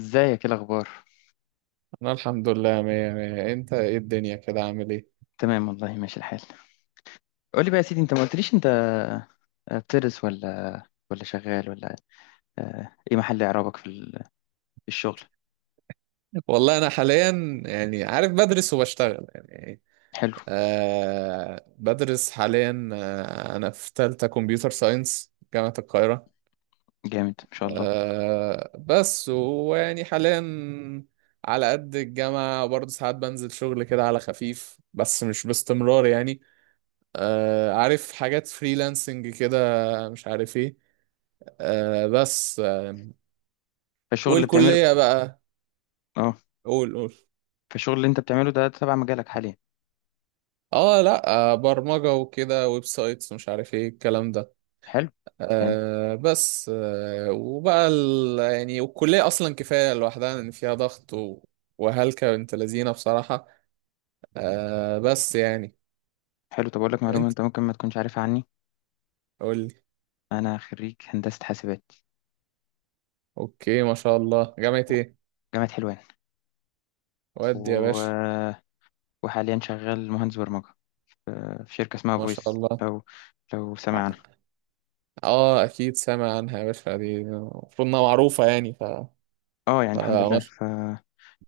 ازيك، ايه الاخبار؟ انا الحمد لله مية مية. انت ايه الدنيا كده عامل ايه؟ تمام والله، ماشي الحال. قول لي بقى يا سيدي، انت ما قلتليش. انت بتدرس ولا ولا شغال ولا، ايه محل اعرابك في الشغل؟ والله انا حاليا يعني عارف بدرس وبشتغل يعني. حلو. آه، بدرس حاليا. انا في تالتة كمبيوتر ساينس جامعة القاهرة. جامد ما شاء الله. بس ويعني حاليا على قد الجامعة برضه، ساعات بنزل شغل كده على خفيف بس مش باستمرار يعني. عارف حاجات فريلانسنج كده، مش عارف ايه. بس فالشغل اللي بتعمله والكلية بقى. اه. قول قول. فالشغل اللي انت بتعمله ده تبع مجالك حاليا؟ اه، لا. برمجة وكده، ويب سايتس ومش عارف ايه الكلام ده. حلو. يعني بس وبقى يعني والكلية اصلا كفاية لوحدها، ان فيها ضغط وهلكة بنت لذينة بصراحة. بس يعني. حلو. طب اقول لك معلومه انت، انت ممكن ما تكونش عارفها عني. قول لي. انا خريج هندسه حاسبات، اوكي، ما شاء الله. جامعة ايه؟ جامعه حلوان، ودي يا باشا. و... وحاليا شغال مهندس برمجه، في شركه اسمها ما شاء فويس. الله. لو لو سمعنا. اه، اكيد سامع عنها يا باشا. دي المفروض انها معروفة يعني اه يعني الحمد لله، فمش...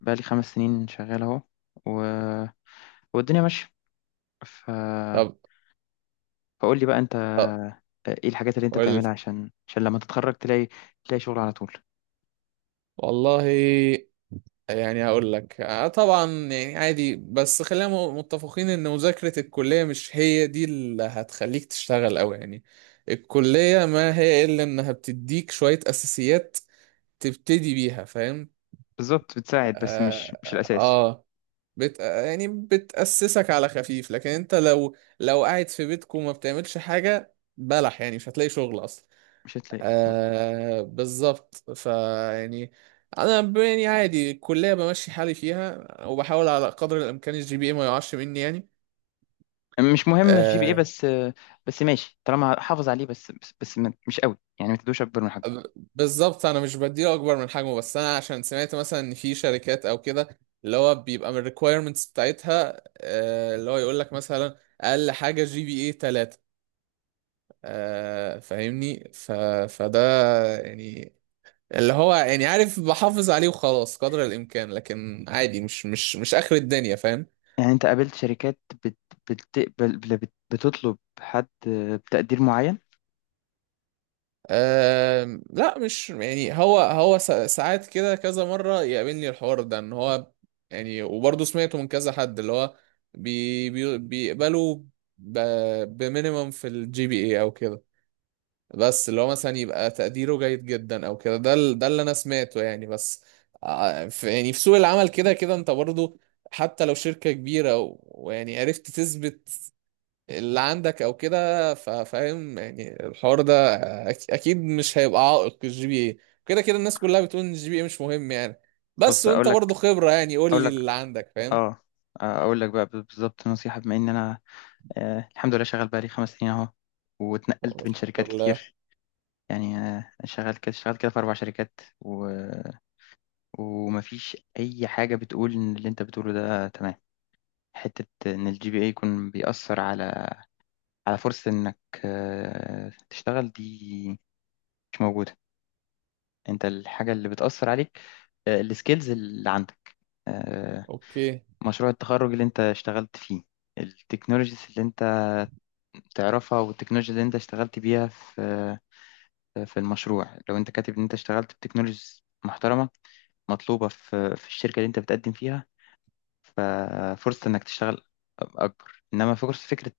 بقالي 5 سنين شغال اهو، و... والدنيا ماشية. ف... طب. فقول لي بقى انت، طب ايه الحاجات اللي انت قول لي. بتعملها عشان لما تتخرج تلاقي، تلاقي شغل على طول. والله يعني هقول لك، طبعا يعني عادي، بس خلينا متفقين ان مذاكرة الكلية مش هي دي اللي هتخليك تشتغل قوي يعني. الكلية ما هي الا انها بتديك شوية اساسيات تبتدي بيها، فاهم؟ بالظبط بتساعد، بس مش اه، الأساس. آه. يعني بتأسسك على خفيف، لكن انت لو قاعد في بيتك وما بتعملش حاجة بلح، يعني مش هتلاقي شغل اصلا. مش هتلاقي، مظبوط. بالظبط فيعني، انا يعني عادي الكليه بمشي حالي فيها، وبحاول على قدر الامكان الجي بي اي ما يقعش مني يعني. مش مهم الجي بي ايه آه بس، بس ماشي طالما حافظ عليه، بس بس, بس ما- مش قوي، يعني ما تدوش اكبر من ب- حجمه. بالظبط انا مش بديله اكبر من حجمه، بس انا عشان سمعت مثلا ان في شركات او كده اللي هو بيبقى من الريكويرمنتس بتاعتها، اللي هو يقول لك مثلا اقل حاجه جي بي اي 3. فاهمني فده يعني، اللي هو يعني عارف، بحافظ عليه وخلاص قدر الامكان، لكن عادي مش اخر الدنيا، فاهم؟ يعني انت قابلت شركات بت بتقبل بل- بت بتطلب حد بتقدير معين؟ أه، لا مش يعني. هو ساعات كده، كذا مره يقابلني الحوار ده ان هو، يعني وبرضه سمعته من كذا حد، اللي هو بي بي بيقبلوا بمينيمم في الجي بي اي او كده، بس اللي هو مثلا يبقى تقديره جيد جدا او كده، ده ده اللي انا سمعته يعني. بس في يعني في سوق العمل كده كده انت برضو، حتى لو شركة كبيرة ويعني عرفت تثبت اللي عندك او كده، فاهم يعني الحوار ده. اكيد مش هيبقى عائق الجي بي اي، كده كده الناس كلها بتقول ان الجي بي اي مش مهم يعني. بس بص، اقول وانت برضو لك خبرة، يعني قول اقول لي لك اللي عندك، فاهم؟ اه، اقول لك بقى بالظبط نصيحة. بما ان انا الحمد لله شغال بقالي 5 سنين اهو، واتنقلت بين الحمد شركات لله. كتير. يعني شغال كده شغال كده في 4 شركات، ومفيش اي حاجه بتقول ان اللي انت بتقوله ده تمام. حته ان الجي بي اي يكون بيأثر على، على فرصه انك تشتغل دي مش موجوده. انت الحاجه اللي بتأثر عليك السكيلز اللي عندك، آه، اوكي. مشروع التخرج اللي انت اشتغلت فيه، التكنولوجيز اللي انت تعرفها، والتكنولوجيا اللي انت اشتغلت بيها في، في المشروع. لو انت كاتب ان انت اشتغلت بتكنولوجيز محترمة مطلوبة في الشركة اللي انت بتقدم فيها، ففرصة انك تشتغل اكبر. انما فرصة فكرة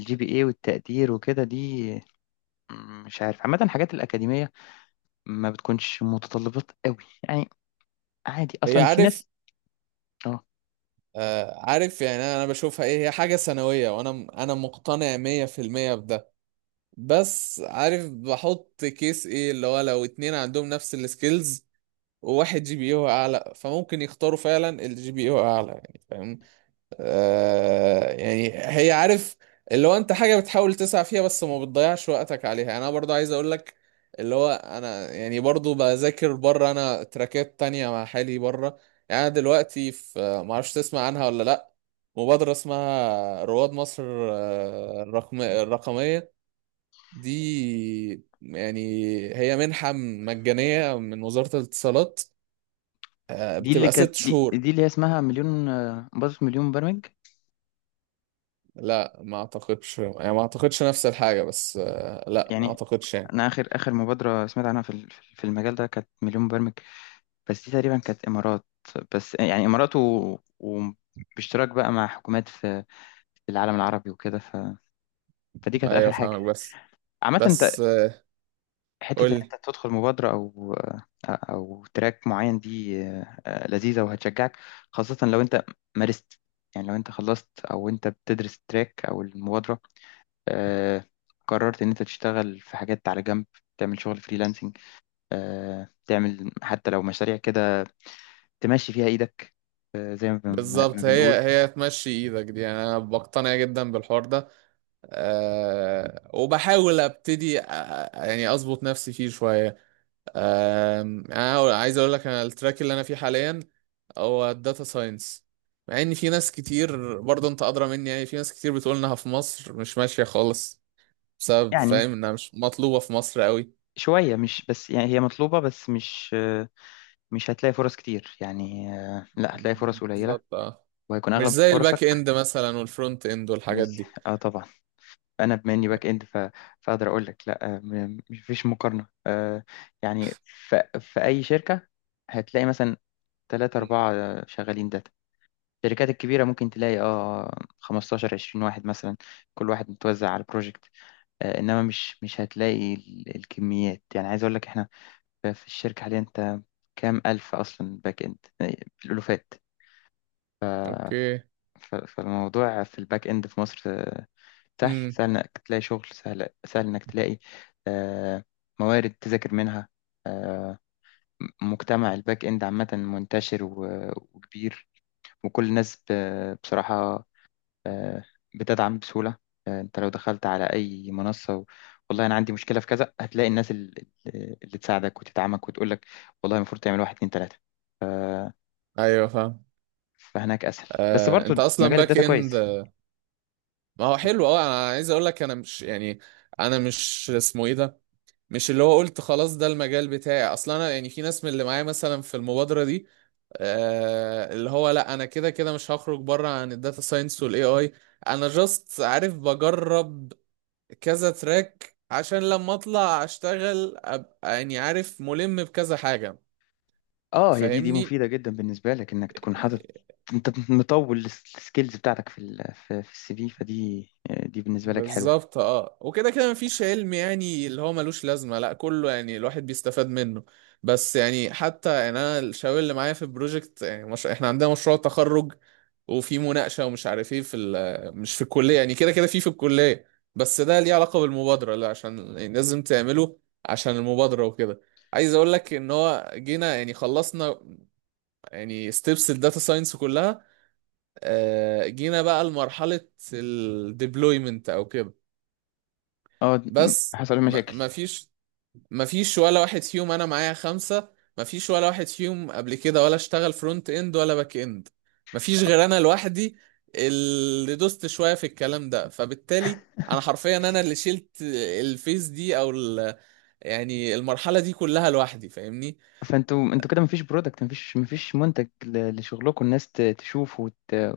الجي بي اي والتقدير وكده دي مش عارف، عامة الحاجات الأكاديمية ما بتكونش متطلبات قوي، يعني عادي. هي، أصلا في عارف. ناس. اه، عارف يعني. انا، بشوفها ايه، هي حاجه سنويه، وانا مقتنع 100% بده. بس عارف بحط كيس ايه، اللي هو لو اتنين عندهم نفس السكيلز، وواحد جي بي يو اعلى، فممكن يختاروا فعلا الجي بي يو اعلى، يعني فاهم؟ يعني، هي، عارف اللي هو انت حاجة بتحاول تسعى فيها بس ما بتضيعش وقتك عليها. يعني انا برضو عايز اقول لك، اللي هو انا يعني برضو بذاكر بره، انا تراكات تانية مع حالي بره. يعني انا دلوقتي في، ما اعرفش تسمع عنها ولا لا، مبادرة اسمها رواد مصر، الرقم الرقمية دي يعني. هي منحة مجانية من وزارة الاتصالات، دي اللي بتبقى كانت، ست دي, شهور. دي اللي هي اسمها مليون، مبادرة مليون مبرمج لا، ما اعتقدش يعني، ما اعتقدش نفس الحاجة، بس لا ما يعني. اعتقدش يعني. أنا آخر مبادرة سمعت عنها في المجال ده كانت مليون مبرمج. بس دي تقريبا كانت إمارات، بس يعني إمارات وباشتراك بقى مع حكومات في، في العالم العربي وكده. فدي كانت ايوه آخر حاجة. فاهمك، بس. عامة أنت، بس قول حتة إن لي. أنت تدخل مبادرة أو، تراك معين دي لذيذة وهتشجعك، خاصة لو أنت مارست. يعني لو أنت خلصت، أو أنت بتدرس التراك أو المبادرة آه، قررت إن أنت تشتغل في حاجات على جنب، تعمل شغل فريلانسنج، تعمل حتى لو مشاريع كده تمشي فيها إيدك، زي ما بالظبط، هي بنقول هي تمشي ايدك دي، يعني انا بقتنع جدا بالحوار ده. أه، وبحاول ابتدي يعني اظبط نفسي فيه شوية. أه، انا عايز اقول لك، انا التراك اللي انا فيه حاليا هو الداتا ساينس، مع ان في ناس كتير برضه، انت ادرى مني، يعني في ناس كتير بتقول انها في مصر مش ماشية خالص، بسبب، يعني. فاهم، انها مش مطلوبة في مصر قوي. شوية، مش بس يعني هي مطلوبة بس مش هتلاقي فرص كتير، يعني لا هتلاقي فرص قليلة، بالظبط، اه. وهيكون مش أغلب زي الباك فرصك اند مثلا والفرونت اند والحاجات مش دي. اه طبعا. أنا بما إني باك إند، فأقدر أقول لك لا مفيش مقارنة. يعني في أي شركة هتلاقي مثلا تلاتة مم. أربعة شغالين داتا. الشركات الكبيرة ممكن تلاقي اه 15 20 واحد مثلا، كل واحد متوزع على البروجكت. إنما مش هتلاقي الكميات، يعني عايز أقول لك في الشركة حاليا أنت كام ألف أصلا باك إند، يعني الألوفات. اوكي. فالموضوع في الباك إند في مصر سهل امم سهل إنك تلاقي شغل، سهل سهل إنك تلاقي آه، موارد تذاكر منها. آه، مجتمع الباك إند عامة منتشر وكبير، وكل الناس بصراحة بتدعم بسهولة. أنت لو دخلت على أي منصة والله أنا عندي مشكلة في كذا، هتلاقي الناس اللي تساعدك وتدعمك وتقولك والله المفروض تعمل واحد اتنين تلاتة. ايوه، فاهم. فهناك اسهل، بس برضو انت اصلا مجال باك الداتا كويس. اند، ما هو حلو. اه، انا عايز اقول لك، انا مش يعني، انا مش اسمه ايه ده، مش اللي هو قلت خلاص ده المجال بتاعي اصلا. انا يعني في ناس من اللي معايا مثلا في المبادره دي، اللي هو لا، انا كده كده مش هخرج بره عن الداتا ساينس والاي اي. انا جاست عارف بجرب كذا تراك، عشان لما اطلع اشتغل ابقى يعني عارف، ملم بكذا حاجة، اه، هي دي، فاهمني. مفيده جدا بالنسبه لك، انك تكون حاطط، انت مطول السكيلز بتاعتك في في السي في، فدي دي بالنسبه لك حلوه. بالظبط، اه، وكده كده مفيش علم يعني اللي هو ملوش لازمة، لا كله يعني الواحد بيستفاد منه. بس يعني، حتى يعني انا، الشباب اللي معايا في البروجكت يعني مش... احنا عندنا مشروع تخرج وفي مناقشة ومش عارف ايه، في مش في الكلية، يعني كده كده في الكلية، بس ده ليه علاقة بالمبادرة؟ لا، عشان يعني لازم تعمله عشان المبادرة وكده. عايز اقول لك ان هو جينا، يعني خلصنا يعني ستيبس الداتا ساينس كلها، جينا بقى لمرحلة الديبلويمنت او كده. اه، بس حصل ما مشاكل. ما فيش، ما فيش ولا واحد فيهم. انا معايا خمسة، ما فيش ولا واحد فيهم قبل كده ولا اشتغل فرونت اند ولا باك اند، ما فيش غير انا لوحدي، اللي دوست شوية في الكلام ده. فبالتالي انا حرفيا انا اللي شلت الفيس دي او يعني المرحلة دي كلها لوحدي، فاهمني. فانتوا كده مفيش برودكت، مفيش منتج لشغلكم الناس تشوفه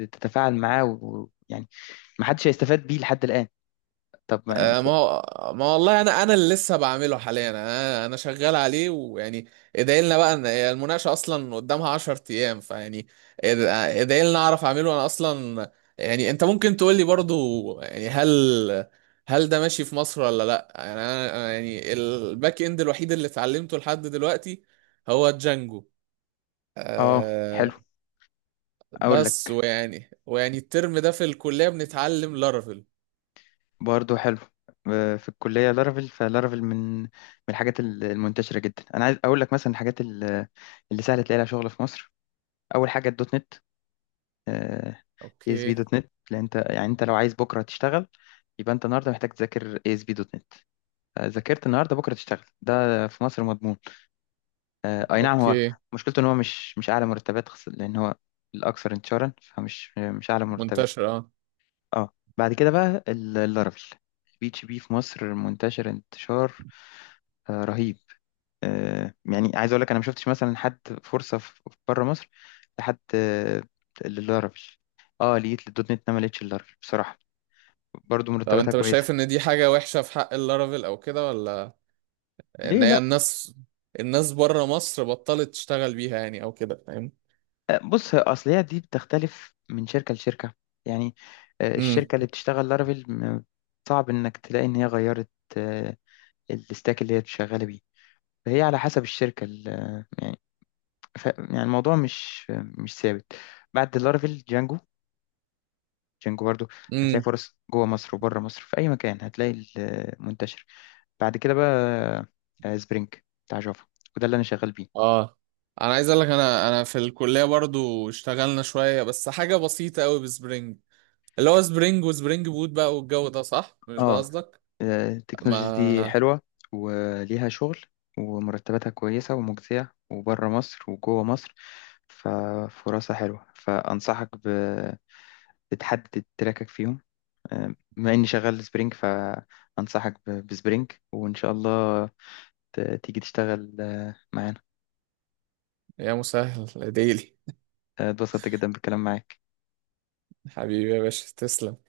وتتفاعل معاه، ويعني محدش هيستفاد بيه لحد الآن. طب ما انت ما هو، ما والله انا، اللي لسه بعمله حاليا. انا شغال عليه ويعني، ادعي لنا بقى ان هي المناقشه اصلا قدامها 10 ايام، فيعني اد- ادعي لنا اعرف اعمله انا اصلا. يعني انت ممكن تقول لي برضو، يعني هل، هل ده ماشي في مصر ولا لا؟ يعني انا، يعني الباك اند الوحيد اللي اتعلمته لحد دلوقتي هو جانجو. اه حلو. أه، اقول بس لك ويعني، الترم ده في الكليه بنتعلم لارافيل. برضه حلو. في الكلية لارافيل، فلارافيل من الحاجات المنتشرة جدا. أنا عايز أقول لك مثلا الحاجات اللي سهل تلاقي لها شغل في مصر، أول حاجة الدوت نت. اي اس بي اوكي. دوت نت، لأن أنت يعني أنت لو عايز بكرة تشتغل، يبقى أنت النهاردة محتاج تذاكر اي اس بي دوت نت. ذاكرت النهاردة، بكرة تشتغل، ده في مصر مضمون. أي نعم، هو اوكي. مشكلته إن هو مش أعلى مرتبات، لأن هو الأكثر انتشارا، فمش مش أعلى مرتبات. منتشر، اه. اه بعد كده بقى اللارافيل. البي اتش بي في مصر منتشر انتشار رهيب. يعني عايز اقول لك انا ما شفتش مثلا حد فرصه في بره مصر لحد للارافيل. اه لقيت للدوت نت، ما لقيتش اللارافيل بصراحه. برضو طب مرتباتها انت مش شايف كويسه. ان دي حاجة وحشة في حق اللارافيل او كده، ولا ان ليه هي لا. الناس، الناس بره مصر بطلت تشتغل بيها يعني او كده، فاهم؟ بص اصل هي دي بتختلف من شركه لشركه يعني. امم الشركه اللي بتشتغل لارافيل صعب انك تلاقي ان هي غيرت آه، الستاك اللي هي شغاله بيه. فهي على حسب الشركه يعني يعني الموضوع مش ثابت. بعد لارافيل جانجو. جانجو برضو هتلاقي امم فرص جوه مصر وبره مصر، في أي مكان هتلاقي منتشر. بعد كده بقى سبرينج بتاع جافا، وده اللي أنا شغال بيه. اه، انا عايز اقول لك، انا في الكلية برضو اشتغلنا شوية، بس حاجة بسيطة قوي بسبرينج، اللي هو سبرينج وسبرينج بوت بقى والجو ده، صح، اه. مش ده قصدك؟ التكنولوجيز دي ما. حلوة، وليها شغل، ومرتباتها كويسة ومجزية، وبره مصر وجوه مصر، ففرصها حلوة. فأنصحك بتحدد تراكك فيهم. بما إني شغال سبرينج فأنصحك بسبرينج، وإن شاء الله تيجي تشتغل معانا. يا مسهل يا ديلي. اتبسطت جدا بالكلام معاك. حبيبي يا باشا، تسلم.